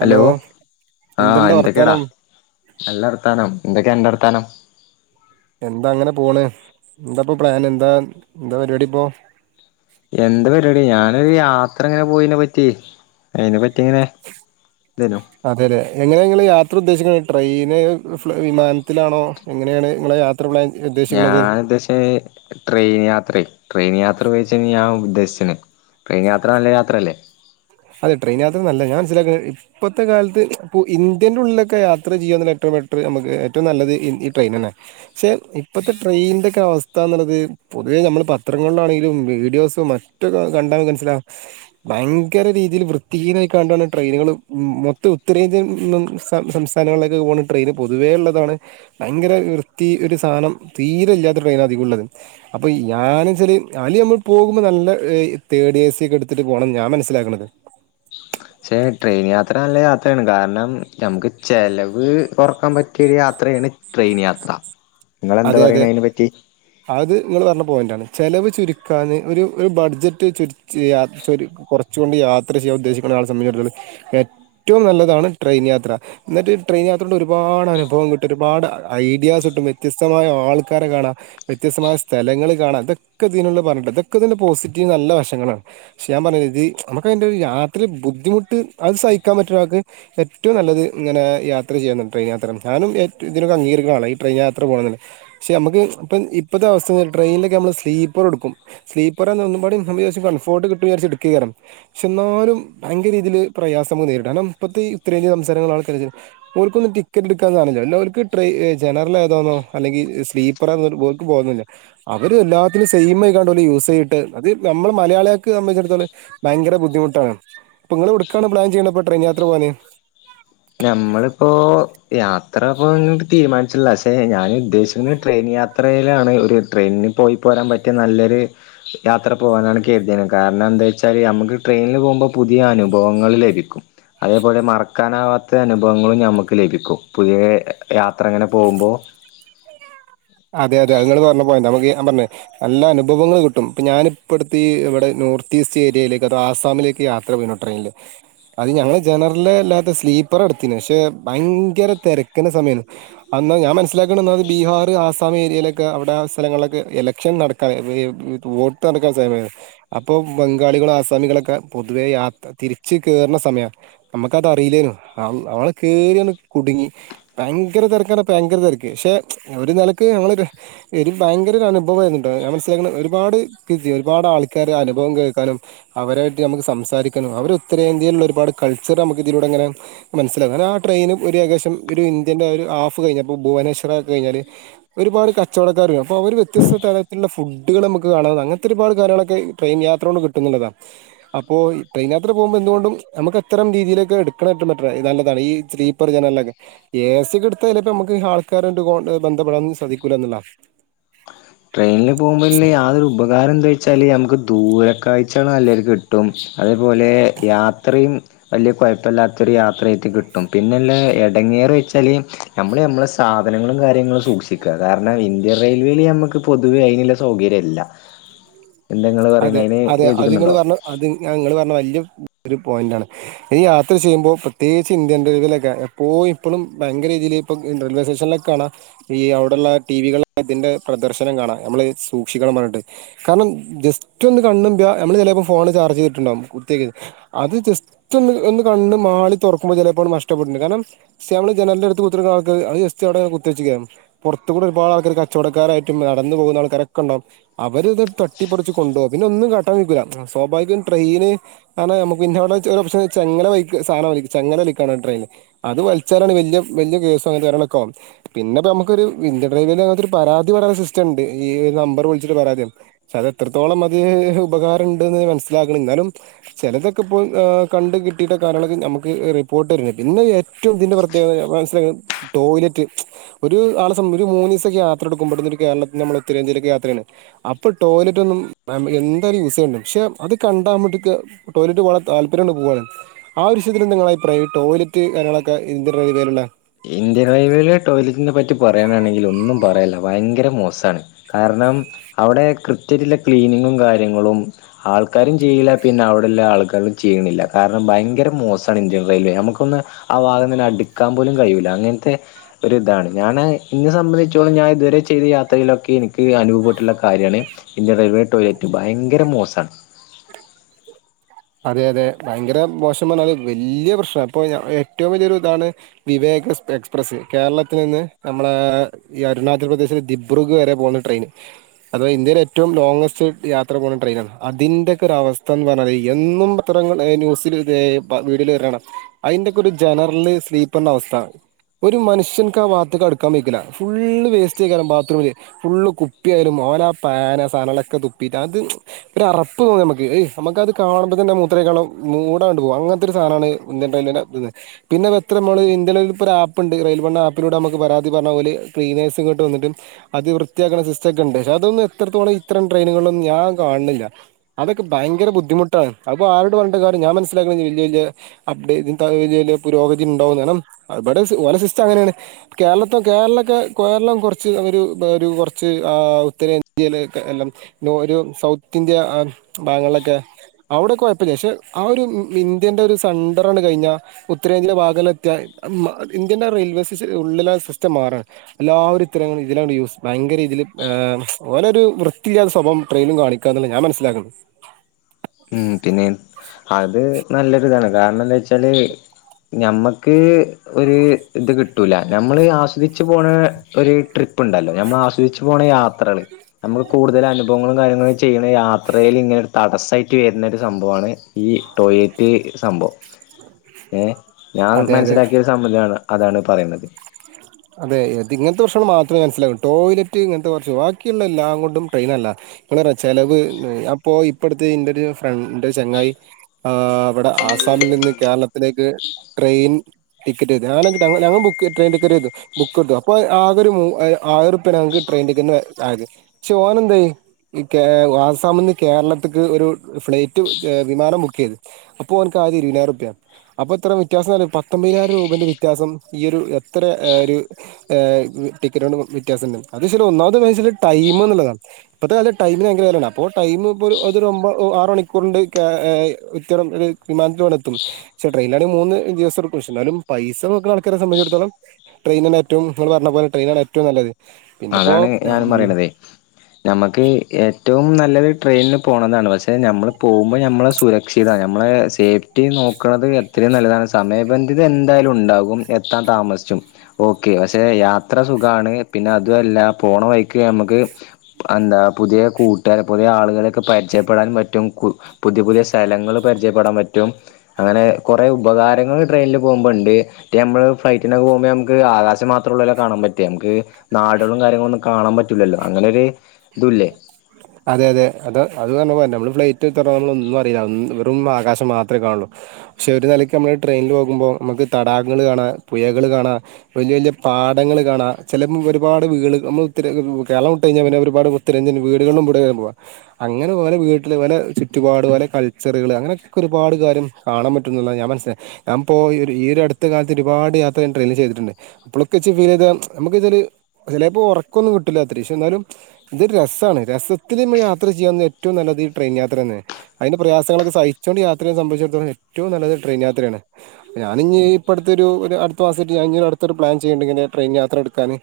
Hello ആഹ് എന്തുണ്ട് എന്തൊക്കെടാ, വർത്താനം നല്ല വർത്താനം. എന്തൊക്ക ണ്ട് അർത്താനം എന്താ അങ്ങനെ പോണ് എന്താപ്പൊ പ്ലാന് എന്താ എന്താ പരിപാടി ഇപ്പോ എന്ത് പരിപാടി ഞാനൊരു യാത്ര എങ്ങനെ പോയിതിനെ പറ്റി അയിനെ പ അതെല്ലെ എങ്ങനെങ്ങള് യാത്ര ഉദ്ദേശിക്ക്ണ് ട്രെയിന് ഫ്ലൂ വിമാനത്തിലാണോ എങ്ങനെയാണ് നിങ്ങളെ യാ ഞാൻ ഉദ്ദേശിച്ച ട്രെയിൻ യാത്രയെ ട്രെയിൻ യാ [unintelligible] വിച്ച ഞാ ഉദ്ദേശന്. ട്രെയിൻ യാത്ര നല്ല യാത്രയല്ലേ സ്സിലാക്ക ഇപ്പോത്തെ കാലത്ത് ഇപ്പോ ഇന്ത്യൻ്റെ ഉള്ളിലൊക്കെ യാത്ര ചെയ്യനുള്ള ഏറ്റവും ബെറ്ററ് നമുക്ക് ഏറ്റവും നല്ലത് ഈ ഇ ട്രെയിൻ തന്നെ, പക്ഷേ ഇപ്പൊഴത്തെ ട്രെയിനി ൻ്റെ ഒക്കെ അവസ്ഥ എന്നുള്ളത് പൊതുവേ നമ്മൾ പത്രങ്ങളിലാണെങ്കിലും വീഡിയോസോ മറ്റൊകെ കണ്ടാൽ നമ്മുക് മനസ്സിലാും ഭയങ്കര രീതിയിൽ വൃത്തിഹീനമായികണ്ടാണ് ട്രെയിനുകൾ മൊത്തം ഉത്തരേന്ത്യൻ നും സം സംസ്ഥാനങ്ങളിലേക്കെ ഒക്കെ പോണ ട്രെയിൻ പൊതുവേ ഉള്ളതാണ് ഭയങ്കര വൃത്തി ഒരു സാധനം തീരെ ഇല്ലാത്ത ട്രെയിന അധികംമുള്ളള്ളത് അപ്പൾ ഞാനച്ചാൽ അല് നമ്മൾ പോകുമ്പോൾ നല്ല തേർഡ് എ സി ഒക്കെ എടുത്തിട്ട് പോകണം ഞാൻ മനസ്സിലാക്കണത് ക്ഷെ ട്രെയിൻ യാത്ര നല്ല യാത്രയാണ്, കാരണം നമുക്ക് ചെലവ് കുറക്കാൻ പറ്റിയൊരു യാത്രയാണ് ട്രെയിൻ യാത്ര. നിങ്ങളെന്താ അതെ അതെ പറയണെ അയിനെ പറ്റി അത് നിങ്ങള് പറഞ്ഞ പോയിൻ്റാണ് ചിലവ് ചുരുക്കാന് ഒരു ഒരു ബഡ്ജറ്റ് ചുരിച്ച് യാത്തൊരു കുറച്ച് കൊണ്ട് യാത്ര ചെയ്യാൻ ഉദ്ദേശിക്കുന്നയാളെ സംബന്ധിച്ചിത്തൂ ഏറ്റവും നല്ലതാണ് ട്രെയിൻ യാത്ര, എന്നിട്ട് ട്രെയിൻ യാത്രയുടെ ഒരുപാട് അനുഭവം കിട്ടും ഒരുപാട് ഐഡിയാസ് കിട്ടു. വ്യത്യസ്തമായ ആൾക്കാരെ കാണാം വ്യത്യസ്തമായ സ്ഥലങ്ങൾ കാണാം ഇതൊക്കെ ഇതിനുളളി പറഞ്ഞിട്ടുണ്ട്, ഇതൊക്കെ ഇതിൻ്റെ പോസിറ്റീവ് നല്ല വശങ്ങളാണ് പക്ഷേ ഞാൻ പറഞ്ഞത് ഇത് നമുക്ക് അതിൻ്റെ ഒരു യാത്ര ബുദ്ധിമുട്ട് അത് സഹിക്കാൻ പറ്റ ഒരാൾക്ക് ഏറ്റവും നല്ലത് ഇങ്ങനെ യാത്ര ചെയ്യുന്നാണ് ട്രയിൻ യാത്ര ഞാനും ഏറ്റവും ഇതിനൊക്കെ അംഗീകരിക്കുന്ന ആളാ ഈ ട്രെയിൻ യാത്ര. ഇത്ര പോകണന്നില്ല പക്ഷെ നമുക്ക് ഇപ്പം ഇപ്പോഴത്തെ അവസ്ഥ ട്രെയിനിലൊക്കെ നമ്മൾ സ്ലീപ്പർ എടുക്കും സ്ലീപ്പർ എന്ന ഒന്നുമ്പാട് വിചാരിച്ച് കൺഫേം ഒട്ടു കിട്ടും വിചാരിച്ചിട്ട് കേറുംഎന്നാലും ഭയങ്കര ഇതില് പ്രയാസംങ്ങ നേരിടും കാരണം ഇപ്പോത്തെ ഉത്തരേന്ത്യ സംസ്ഥാനങ്ങളാണ് [unintelligible] ഓർക്കൊന്നും ടിക്കറ്റ് എടുക്കാന്നാണല്ല എല്ലാവർക്ക് ട്രെ ജനറൽ ആ ഇതാന്നോ അല്ലെങ്കി സ്ലീപ്പർ ആ ന്നന്ന് ഒരു ഓർക്ക് ബോധല്ല, അവര് എല്ലാത്തിനും സെയിം ആയി കണ്ട യൂസ് ചെയട്ട് അത് നമ്മള് മലയാളികക്ക് സംബന്ധിച്ചടത്തോളം ഭയങ്കര ബുദ്ധിമുട്ടാണ് അപ്പൊ ഇങ്ങളെവിടുക്കാണ് പ്ലാൻ ചെയ്യേന്നപ്പോ ട്രെയിൻ യാത്ര പോകാന് നമ്മളിപ്പോ യാത്രപ്പങ്ങട്ട് തീരുമാനിച്ചിട്ടില്ല പക്ഷെ ഞാൻ ഉദ്ദേശിക്കുന്നത് ട്രെയിൻ യാത്രയിലാണ് ഒരു ട്രെയിനിൽ പോയി പോരാൻ പറ്റിയ നല്ലൊരു യാത്ര പോകാനാണ് കേരുതിയ കാരണം എന്താ വെച്ചാല് നമ്മുക്ക് ട്രെയിനിൽ പോകുമ്പോൾ പുതിയ അനുഭവങ്ങൾ ലഭിക്കും അതേപോലെ മറക്കാനാവാ ത്തെ അനുഭവങ്ങളും ഞമ്മുക്ക് ലഭിക്കും പു പുതിയ യാത്ര അങ്ങനെ പോകുമ്പോ അതെ അതെ അതിങ്ങള് പറഞ്ഞ പോയിൻ്റാ നമുക്ക് ഞാ പറഞ് നല്ല അനുഭവങ്ങൾ കിട്ടും, ഇപ്പൊ ഞാനിപ്പടുത്തെ ഈ ഇവിടെ നോർത്ത് ഈസ്റ്റ് ഏരിയയിലേക്ക് അത ആസാമിലേക്ക് യാത്ര പോയിരുന്നു ട്രെയിനിൽ അത് ഞങ്ങള് ജനറൽ അല്ലാത്ത സ്ലീപ്പർ എടുത്തീന് പക്ഷെ ഭയങ്കര തിരക്കിന്റെ സമയമാണ് എന്നാ ഞാൻ മനസ്സിലാക്കീണ്ടത് ബീഹാർ ആ ആസാമി ഏരിയയിലൊക്കെ അവിടെ സ്ഥലങ്ങളിലൊക്കെ ഇലക്ഷൻ നടക്കാ വേ വേ വോട്ട് നടക്കാൻ സമയ അപ്പോ ബംഗാളികളും ആസാമികളൊക്കെ പൊതുവേ യാത്ര തിരിച്ചു കയറുന്ന സമയമാണ് നമുക്കത് അറിയില്ലേന് നമ്മള് കേറിയതു കുടുങ്ങി ഭയങ്കര തിരക്കാണ് ഭയങ്കര തിരക്ക് പക്ഷെ ഒരു നില ക്ക് ഞങ്ങള്കെ എനി ഭയങ്കര ഒരു അനുഭവമായിരുന്നുട്ടാ ഞാൻ മനസിലാകുന്ന ഒരുപാട് കിസി ഒരുപാട് ആൾക്കാരെ അനുഭവം കേൾക്കാനും അവരായിട്ട് നമുക്ക് സംസാരിക്കാനും അവര് ഉത്തരേന്ത്യയിലുള്ള ഒരുപാട് കൾച്ചർ നമുക്ക് ഇതിലൂടെങ്ങനെ മനസ്സിലാകും അതാണ് ആ ട്രെയിന് ഒരു ഏകദേശം ഒരു ഇന്ത്യന്റെ ഒരു ഹാഫ് കഴിഞ്ഞാപ്പോ ഭുവനേശ്വര ഒക്കെ കഴിഞ്ഞാല് ഒരുപാട് കച്ചവടക്കാര് അപ്പോ അവര് വ്യത്യസ്ത തരത്തിലുള്ള ഫുഡുകൾ നമുക്ക് കാണാവുന്നതാ അങ്ങനത്തെ ഒരുപാട് കാര്യങ്ങളൊക്കെ ട്രെയിൻ യാത്ര കൊണ്ട് കിട്ടുന്നുള്ളതാണ് അപ്പോ ട്രെയിൻ യാത്ര പോകുമ്പോ എന്തുകൊണ്ടും നമുക്ക് അത്തരം രീതിയിലേക്കെ എടുക്കണ ഏറ്റവും ബെറ്ററാ ഇത് നല്ലതാണ് ഈ സ്ലീപ്പർ ജനലൊക്കെ എ സി ഒക്കെ എടുത്താൽ ചിലപ്പോ നമുക്ക് ആൾക്കാരുട്ട് കോൺടാ ബന്ധപ്പെട സാധിക്കൂല്ലന്നുള്ള ട്രെയിനിൽ പോകുമ്പോ ഉള്ളെ യാതൊരു ഉപകാരം എന്തേ ച്ചാല് നമുക്ക് ദൂരകാഴ്ച്ചാളു നല്ലരീതിക്ക് കിട്ടും, അതേപോലെ യാത്രയും വലിയ കുയപ്പമില്ലാത്തൊരു യാത്രയായിട്ട് കിട്ടും, പിന്നെല്ല ഇടങ്ങേറ് വെച്ചാൽ ഞമ്മൾ ഞമ്മളെ സാധനങ്ങളും കാര്യങ്ങളും സൂക്ഷിക്കുക, കാരണം ഇന്ത്യൻ റെയിൽവേയില് ഞമുക്ക് പൊതുവേ അയിനുള്ള സൗകര്യല്ല എന്താ ഇങ്ങള് പറയണേ അതെ അതിന് അതെ അത് നിങ്ങൾ യോജിക്കുന്നുണ്ടോ പറഞ്ഞ അത് നിങ്ങള് പറഞ്ഞ വല്യ ഇത്ഒരു പോയിന്റ് ആണ്, ഈ യാത്ര ചെയ്യുമ്പോൾ പ്രത്യേകിച്ച് ഇന്ത്യൻ റെയിൽവേയിലക്കെ എപ്പോഴും ഇപ്പളും ഭയങ്കര രീതിയിയില് ഇപ്പ റെയിൽവേ സ്റ്റേഷനിലൊക്കെ കാണാം ഈ അവിടെള്ള ടിവികളിൽ അതിന്റെ പ്രദർശനം കാണാം നമ്മള് സൂക്ഷിക്കണം പറഞ്ഞിട്ട് കാരണം ജസ്റ്റ് ഏറ്റൊന്ന് കണ്ണും [unintelligible] നമ്മള് ചിലപ്പോൾ ഫോണ് ചാർജ് ചെയ്തിട്ടുണ്ടാവും കുത്തിക്ക അത് ജസ്റ്റ് ഒന്ന് ഒന്ന് കണ്ണു മാളി തുറക്കുമ്പോ ചിലപ്പോ നഷ്ടപ്പെട്ടിട്ടുണ്ട് കാരണം സെ നമ്മൾ ജനലിന്റെ അടുത്ത് കുത്തി ആൾക്ക് അത് ജസ്റ്റ് അവിടെ കുത്തി വച്ച്ക്ക പുറത്ത് കൂടെ ഒരുപാട് ആൾക്കാര് കച്ചവടക്കാരായിട്ട് നടന്ന് പോകുന്ന ആൾക്കാരൊക്കെ ഉണ്ടാവും അവര്ത് തട്ടിപ്പറച്ച് കൊണ്ടുപോകും പിന്നെ ഒന്നും കാട്ടാൻ നിക്കൂല്ല സ്വാഭാവികം ട്രെയിന് ആണ് നമുക്ക് പിന്നവിടെ ച ഒരു ഓപ്ഷൻ ചങ്ങല വലിക്കു സാധാരണ വലി ചങ്ങല വലിക്കാണ് ട്രെയിന് അത് വലിച്ചാലാണ് വലിയ വലിയ കേസോ കാര്യങ്ങളൊക്കെ പിന്നെ നമുക്കൊരു ഇന്ത്യൻ റെയിൽവെൽ അങ്ങനൊ ഒരു പരാതി പറയണ സിസ്റ്റം ഉണ്ട് ഈ ഒരു നമ്പർ വിളിച്ചിട്ട് പരാതിയാണ് [unintelligible] എത്രത്തോളം അത് ഉപകാരമുണ്ടെന്ന് മനസ്സിലാക്കണം എന്നാലും ചിലതൊക്കെ ഇപ്പോൾ ആ കണ്ട് കിട്ടിയിട്ട കാര്യങ്ങളൊക്കെ നമുക്ക് റിപ്പോർട്ട് തരുന്നുണ്ട് പിന്നെ ഏറ്റവും ഇതിൻ്റെ പ്രത്യേകത മനസ്സിലാക്ക ടോയ്ലറ്റ് ഒരു ആളെ സംബ ഒരു മൂന്ന് ദിവസ ഇല്ലാ യാത്ര എടുക്കുമ്പോടുന്നൊരു കേരളത്തിൽ നമ്മൾ ഉത്തരേന്ത്യയിലൊക്കെ യാത്രയാണ് അപ്പോൾ ടോയ്ലറ്റ് റ്റുംന്നു എന്തായാലും യൂസ് ചെയ്യണം, പക്ഷെ അത് കണ്ടാ നമ്മക്ക് ടോയ്‌ലറ്റ് പോവാനുള്ള താല്പര്യം അങ്ങട് പോവാണ്, ആ ഒരുവിഷയത്തില് നിങ്ങടെ അഭിപ്രായം ടോയ്ലറ്റ് കാര്യങ്ങളൊക്കെ ഇന്ത്യൻ റെയിൽവേയിലുള്ള ഇന്ത്യൻ റെയിൽവേയിലെ ടോയ്ലറ്റിനെ പറ്റി പറയാനാണെങ്കിൽ ഒന്നും പറയാല്ല ഭയങ്കര മോശമാണ് കാരണം അവിടെ കൃത്യത്തില ക്ലീനിങ്ങും കാര്യങ്ങളും ആൾക്കാരും ചെയ്യില്ല പിന്നെ അവിടെയള്ള ആൾക്കാരും ചെയ്യണില്ല കാരണം ഭയങ്കര മോശമാണ് ഇന്ത്യൻ റെയിൽവേ നമുക്കൊന്ന് ആ ഭാഗം തന്നെ അടുക്കാൻ പോലും കഴിയുല്ല അങ്ങനത്തെ ഒരു ഇതാണ് ഞാൻ എന്നെ സംബന്ധിച്ചോളം ഞാൻ ഇതുവരെ ചെയ്ത യാത്രയിലൊക്കെ എനിക്ക് അനുഭവപ്പെട്ടിട്ടുള്ള കാര്യാണ് ഇന്ത്യടെ റെയിൽവേ ടോയ്ലറ്റ് ഭയങ്കര മോശം. [unintelligible] അതെ അതെ ഭയങ്കര മോശം പറഞ്ഞാല് വലിയ പ്രശ്നം അപ്പൊ ഞാൻ ഏ ഏറ്റവും വലിയൊരു ഇതാണ് വിവേക എക്സ് എക്സ്പ്രസ് കേരളത്തിൽ നിന്ന് നമ്മളെ ഈ അരുണാചൽ പ്രദേശിലെ ദിബ്രുഗ് വരെ പോകുന്ന ട്രെയിൻ അതവ ഇന്ത്യയിലെ ഏറ്റവും ലോംഗസ്റ്റ് യാത്ര പോകുന്ന ട്രെയിനാണ്, അതിന്റെയൊക്കെ ഒരു അവസ്ഥ എന്ന് പറഞ്ഞാൽ ഈ എന്നും പത്രങ്ങൾ ഏ ന്യൂസിൽ ദേ വീഡിയോൽ വരുന്ന കാണാം അതിന്റെയൊക്കെ ഒരു ജനറൽ സ്ലീപ്പറിന്റെ അവസ്ഥ ഒരു മനുഷ്യൻക്ക് ആ ഭാഗത്തേക്ക് അടുക്കാൻ വയ്ക്കില്ല ഫുള്ള് വേസ്റ്റ് ചെയാലും ബാത്റൂമില് ഫുള്ള് കുപ്പിയായാലും ഓലാ ആ പാന് സാധനങ്ങളൊക്കെ തുപ്പിട്ട് അത് ഒരു അറപ്പ് തോന്നും നമുക്ക് ഏയ് നമുക്കത് കാണുമ്പോ തന്നെ മൂത്രോഴിക്കാള്ള മൂടങ്ങട്ട് പോകും അങ്ങനത്തെ ഒരു സാധനമാണ് ഇന്ത്യൻ റെയിൽവെ ലകത്ത്ന്ന് പിന്നെ എത്ര നമ്മൾ ഇന്ത്യയി ഒരു ആപ്പ് ഉണ്ട് റെയിൽവെന്റെ ആപ്പിലൂടെ നമുക്ക് പരാതി പറഞ്ഞ ഓല് ക്ലീനേഴ്സുങ്ങട്ട് വന്നിട്ടു അത് വൃത്തിയാക്കുന്ന സിസ്റ്റം ഒക്ക ഉണ്ട് പക്ഷെ അതൊന്നും എത്രത്തോളം ഇത്തരം ട്രെയിനുകളൊന്നും ഞാൻ കാണുന്നില്ല അതൊക്കെ ഭയര ബുദ്ധിമു ട്ടൊ അപ്പൊ ആരോട് പറഞ്ഞിട്ട് കാര്യം ഞാൻ മനസ്സിലാക്കണ വല്യ വല്യ അപ്ഡേ പുരോഗതി ഉണ്ടാവുന്ന്, കാരണം ഇവിടെ സി ഓല സിസ്റ്റം അങ്ങനെയാണ് കേരളത്തെ കേരളൊക്കെ കേരളം കുറച്ച് അത്ഒരു ഒരുകുറച്ച് ആ ഉത്തരേന്ത്യയിലെക്കെ എല്ലാം ലോ ഒരു സൗത്ത് ഇന്ത്യ ഭാഗങ്ങളിലൊക്കെ അവിടെ കുയപ്പല്ല്യ പക്ഷെ ആ ഒരു ഇ ഇന്ത്യന്റെ ഒരു സന്ഡർ അങ്ങട് കഴിഞ്ഞാ ഉത്തരേന്ത്യയുടെ ഭാഗങ്ങളിൽ എത്തിയാ ഇന്ത്യന്റെ റെയിൽവേയിൽ വെസിഡ് സ്ഉള്ളില സിസ്റ്റം മാറാൻ എല്ലാവരും ഇത്തര ഇതില യൂസ് ഭയങ്കരീതിയിൽ ഓലൊരു വൃത്തിയില്ലാത്ത സ്വഭാവം ട്രെയിനും കാണിക്കുകാന്നുള്ള ഞാൻ മനസ്സിലാക്കുന്നു. ഉം പിന്നെ അത് നല്ലൊരു ഇതാണ് കാരണന്ന് വെച്ചാല് ഞമ്മക്ക് ഒരു ഇത് കിട്ടൂല്ല ഞമ്മള് ആശ്രയിച്ച് പോണ ഒരു ട്രിപ്പ് ഉണ്ടല്ലോ ഞമ്മൾ ആസ്വദിച്ച് പോണ യാത്രകൾ നമുക്ക് കൂടുതൽ അനുഭവങ്ങളും കാര്യങ്ങളും ചെയ്യണ യാത്രെൽ ഇങ്ങനെ ഒരു തടസ്സമായിട്ട് ട്ട് വരുന്നൊരു സംഭവാണ്, ഈ ടോയ്‌ലറ്റ് സംഭവം ഏ ഞാൻ അതെ അതെ മനസ്സിലാക്കിയ ഒരു സംഭവ ഇതാണ്. അതാണ് പറയുന്നത്. അതെ ഇങ്ങനത്തെ പ്രശ്നം മാത്രമേ മനസ്സിലാകൂ ടോയ്ലറ്റ് ഇങ്ങനത്തെ കുറച്ച് ബാക്കിയുള്ള എല്ലാം കൊണ്ടും ട്രെയിൻ നല്ലതാ [unintelligible] ചെലവ് അപ്പോ ഇപ്പഴത്തെ എന്റൊരു ഫ്രണ്ട് ന്റെ ചെങ്ങായി ആ ഇവിടെ ആസാമിൽ നിന്ന് കേരളത്തിലേക്ക് ട്രെയിൻ ടിക്കറ്റ് ഞാന ഞങ്ങൾ ഞങ്ങൾ ബുക്ക് ചെയ് ട്രെയിൻ ടിക്കറ്റ് ചെയ്തു ബുക്ക് ഇട്ടു അപ്പോ ആകെ ഒരു ആയിരം റുപ്യാണ് ഞങ്ങക്ക് ട്രെയിൻ ടിക്കറ്റിന് ആയത് പക്ഷെ ഓൻ എന്തായി ഈ കേ ആസാമിന്ന് കേരളത്തേക്ക് ഒരു ഫ്ലൈറ്റ് വിമാനം ബുക്ക് ചെയ്ത് അപ്പോൾ ഓനിക്ക് ആയത് ഇരുതിനായിരം റുപ്പിയാ അപ്പോ ഇത്ര വ്യത്യാസംന്നറിയോ പത്തൊമ്പതിനായിരം രൂപേന്റെ വ്യത്യാസം ഈ ഒരു ഇത്ര ഒരു ടിക്കറ്റ് കൊണ്ട് വ്യത്യാസംണ്ട് അത് പക്ഷേ ഒന്നാമത് വച്ചൽ ടൈം എന്നുള്ളതാണ് ഇപ്പോഴത്തെ കാലത്ത് ടൈമിന് ഭയങ്കര വിലയാണ് അപ്പോൾ ടൈം ഇപ്പോൾ ഒരു ഒമ്പ ഒ ആറ് മണിക്കൂറുണ്ട് വിമാനത്തിലങ്ങട് എത്തും പക്ഷേ ട്രെയിനിലാണ്ങ്കിൽ മൂന്ന് ദിവസം എടുക്കും പക്ഷേ എന്നാലും പൈസ നോക്കുന്ന ആൾക്കാരെ സംബന്ധിച്ചിടത്തോളം ട്രെയിനാണ് ഏറ്റവും നിങ്ങള് പറഞ്ഞ പോലെ ട്രെയിനാണ് ഏറ്റവും നല്ലത് പിന്നെപ്പോ അതാണ് ഞാനും ഉം പറയണത് നമ്മുക്ക് ഏറ്റവും നല്ലത് ട്രെയിനില് പോണതാണ് പക്ഷെ ഞമ്മൾ പോകുമ്പോൾ ഞമ്മളെ സുരക്ഷിത ഞമ്മളെ സേഫ്റ്റി നോക്കണത് എത്രയും നല്ലതാണ് സമയബന്ധിത എന്തായാലും ഉണ്ടാകും എത്താൻ താമസിച്ചും ഓക്കെ പക്ഷെ യാത്ര സുഖമാണ് പിന്നെ ഇതല്ല പോണ വഴിക്ക് ഞമ്മുക്ക് എന്താ പുതിയ കൂട്ടുകാരെ പുതിയ ആളുകളൊക്കെ പരിചയപ്പെടാൻ പറ്റും കു പുതിയ പുതിയ സ്ഥലങ്ങളും പരിചയപ്പെടാൻ പറ്റും അങ്ങനെ കൊറേ ഉപകാരങ്ങൾ ട്രെയിനില് പോകുമ്പോ ഒണ്ട്. മറ്റേ നമ്മള് ഫ്ലൈറ്റിന് പോകുമ്പെ നമുക്ക് ആകാശം മാത്രം ഉള്ളല്ലോ കാണാൻ പറ്റ്ആ നമുക്ക് നാടുകളും കാര്യങ്ങളൊന്നും കാണാൻ പറ്റൂല്ലല്ലോ അങ്ങനൊര് അതെ അതെ അത അത് പറഞ്ഞ പോലന്ന നമ്മള് ഫ്ലൈറ്റ് തൊറാ ന്നൊന്നും അറിയില്ല അന്ന് വെറും ആകാശം മാത്രേ കാണുള്ളൂ. ശൊര്നെലയ്ക്ക് നമ്മൾ ട്രെയിനില് പോകുമ്പോൾ നമ്മക്ക് തടാകങ്ങള് കാണാം പുയകള് കാണാം വലിയ വലിയ പാടങ്ങള് കാണാ ചെലപ്പം ഒരുപാട് വീട്ക നമ്മൾത്തിരകളു കേര്ളം വിട്ട് കഴിഞ്ഞാ പിന്നെ ഒരുപാട് തിരഞ്ഞന് വീടുകളും ഇവ്ടെ പുവാ അങ്ങന ഓരേ വീട്ടില് പല ചുറ്റുപാട് പല കൾച്ചറുകള് അങ്ങന ഒക് ക്ക ഒരുപാട് കാര്യം കാണാം പറ്റുന്നുള്ളത് ഞാൻ മനസ്സിലാ ഞാൻ പ്പോയൊരു ഈ ഒരു അടുത്ത കാലത്ത് ഒരുപാട് യാത്ര എൻ ട്രെയ്നില് ചെയ്തിട്ടുണ്ട് അപ്പൊളക്കെച്ച് ഫീൽ ചെയ്ത നമുക്ക് ഇതൊര് ചെലേപ്പോ ഒറക്കൊന്നും കിട്ടില്ല അത്തരീശം എന്നാലും ഇത് രസാണ് രസത്തില് ഇമ്മ യാത്ര ചെയ്യാവുന്ന ഏറ്റവും നല്ലത് ട്രെയിൻ യാത്ര തന്നെ അയ്ന്റെ പ്രയാസങ്ങളൊക്ക സഹിച്ചുകൊണ്ട് യാത്രയെ സംബന്ധിച്ചടത്തോളം ഏറ്റവും നല്ലത് ട്രെയിൻ യാത്രയാണ്. ഞാനിഞ്ഞി ഇപ്പടുത്തൊരു ഒര് അടുത്ത മാസാറ്റ് ഞാൻ ഇനി ഒര് അടുത്തൊര് പ്ലാൻ ചെയ്യണ്‌ണ്ട് ഇങ്ങനെ ട്രെയിൻ യാത്ര എടുക്കാന്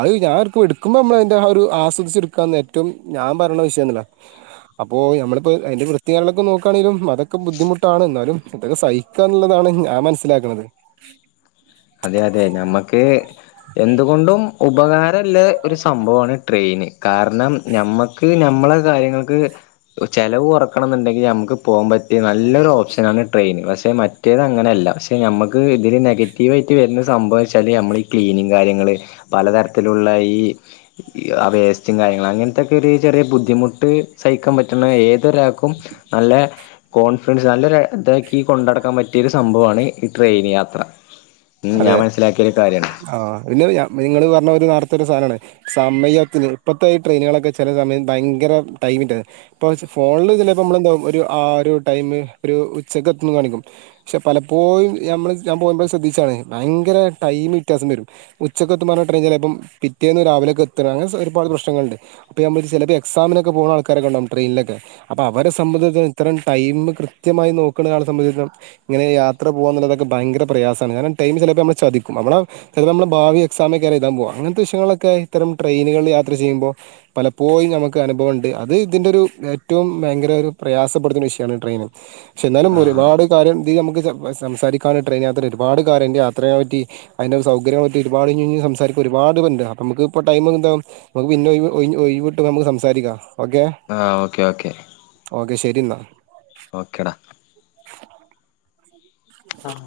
അത് ഞാ ആർക്കും എടുക്കുമ്പ നമ്മളതിൻ്റെ ആ ഒരു അസ്വ സ്സ് എടുക്കാന്ന് ഏറ്റവും ഞാൻ പറയണ വിഷയംന്നില്ല അപ്പോ ഞമ്മളിപ്പോ അയ്ന്റെ വൃത്തികാര്യങ്ങളൊക്ക നോക്കാണെങ്കിലും അതൊക്ക ബുദ്ധിമുട്ടാണ് എന്നാലും ഇതൊക്കെ സഹിക്കാന്നുള്ളതാണ് ഞാൻ മനസ്സിലാക്കണത്. അതെ അതെ ഞമ്മക്ക് എന്തുകൊണ്ടും ഉപകാരള്ളേ ഒരു സംഭവമാണ് ട്രെയിന് കാരണം ഞമ്മക്ക് ഞമ്മള കാര്യങ്ങൾക്ക് ഒ ചെലവ് കൊറക്കണംന്നുണ്ടെങ്കി ഞമ്മ്ക്ക് പോംപറ്റിയ നല്ലൊരു ഓപ്ഷനാണ് ട്രെയിന്. പക്ഷെ മറ്റേത് അങ്ങനെ അല്ല പക്ഷെ ഞമ്മക്ക് ഇതില് നെഗ റ്റീവായിറ്റ് വരുന്ന സംഭവ വെച്ചാല് നമ്മള് ഈ ക്ലീനിങ് കാര്യങ്ങള് പലതരത്തിലുള്ള ഈ ഇ അ വേസ്റ്റും കാര്യങ്ങളും അങ്ങനത്തൊക്കെ ഒരു ചെറിയ ബുദ്ധിമുട്ട് സഹിക്കാൻ പറ്റുന്ന ഏതൊരാൾക്കും നല്ല കോൺഫിഡൻസ് നല്ലൊര ഇതാക്കി കൊണ്ടടക്കാൻ പറ്റിയൊരു സംഭവോണ് ഈ ട്രെയിന് യാത്ര ഉം അതെ ഞാൻ മനസ്സിലാക്കിയൊരു കാര്യാണ് ആഹ് പിന്നെ ഒര് ഞാ നിങ്ങള് പറഞ്ഞ ഒര് നർ ത്തൊര് സാനാനാണ് സമയത്തിന് ഇപ്പത്തെ ഈ ട്രെയിനുകളക്കെ ചെല സമയം ഭയങ്കര ടൈമിൻ്റെ ഇപ്പോൾ സ് ഫോണില് ചെലപ്പമ്മള്ന്താകും ഒരു ആ ഒരു ടൈമ് ഒരു ഉച്ചയ്ക്ക് എത്തുന്ന് കാണിക്കും ക്ഷെ പലപ്പോഴും ഞമ്മള് ഞാൻ പോക്മ്പോൾ ശ്രദ്ധിച്ചാണ് ഭയങ്കര ടൈമ് ത്യാസം വരും ഉച്ചക്കൊത്തും പറഞ്ഞ ടെയിൻ ചെലേപ്പം പിറ്റേന്ന് രാവിലൊക്കെ എത്തണ അങ്ങന സ് ഒരുപാട് പ്രശ്നങ്ങളുണ്ട്. അപ്പ ഞാൻ വിരിച്ച് എക്സാമിനൊക്കെ പോണ ആൾക്കാരൊക്കെണ്ടാവും ട്രെയിനിലക്കെ. അപ്പ അവര സംബന്ധത്ത് ഇത്തരം ടൈമ് കൃത്യമായി നോക്ക്ണൊരാളെ സംബന്ധിത്തം ഇങ്ങനെ യാത്ര പോവാന്നുള്ളതൊക്കെ ഭയങ്കര പ്രയാസാണ് കാരണം ടൈമ് ചെലപ്പ മ്മള ചതിക്കും നമ്മള ചെലപ്പ നമ്മള ഭാവി എക്സാമക്ക എഴുതാൻ പോകാ അങ്ങനത്തെ വിഷയങ്ങളൊക്കെ ഇത്തരം ട്രെയിനുകള് യാത്ര ചെയ്യുമ്പോ പലപ്പോഴും ഞമ്മക്ക് അനുഭവം ഒണ്ട് അത് ഇതിന്റെ ഒരു ഏറ്റവും ഭയങ്കര ഒരു പ്രയാസപ്പെടുത്തുണു വിഷയമാണ് ട്രെയിന് ക്ഷേ എന്നാലും ആഹ് ഒരുപാട് കാര്യം ദീ നമ്മ് ഇത് വ സംസാരിക്കാന് ട്രെയിൻ യാത്ര ഒരുപാട് ക്കാരൻ്റെ യാത്രയെ പറ്റി അയ്ന്റെ സൗകര്യങ്ങള പറ്റി ഒരുപാട്ഞ്ഞ് ഞ്ഞ് സംസാരിക്ക ഒരുപാട് പേര്ണ്ട് അപ്പ മ്മ്ക്ക് ഇപ്പ ടൈമ്ങ്ങ് ന്താകും നമുക്ക് പിന്നെ ഒഴിവ് ഒഴിഞ്ഞ് ഒഴിവിട്ടും നമ്മ്ക്ക് സംസാരിക്കാം ആഹ് ഓക്കെ ഓക്കെ ശരിന്നാ ഓക്കേടാ ആഹ്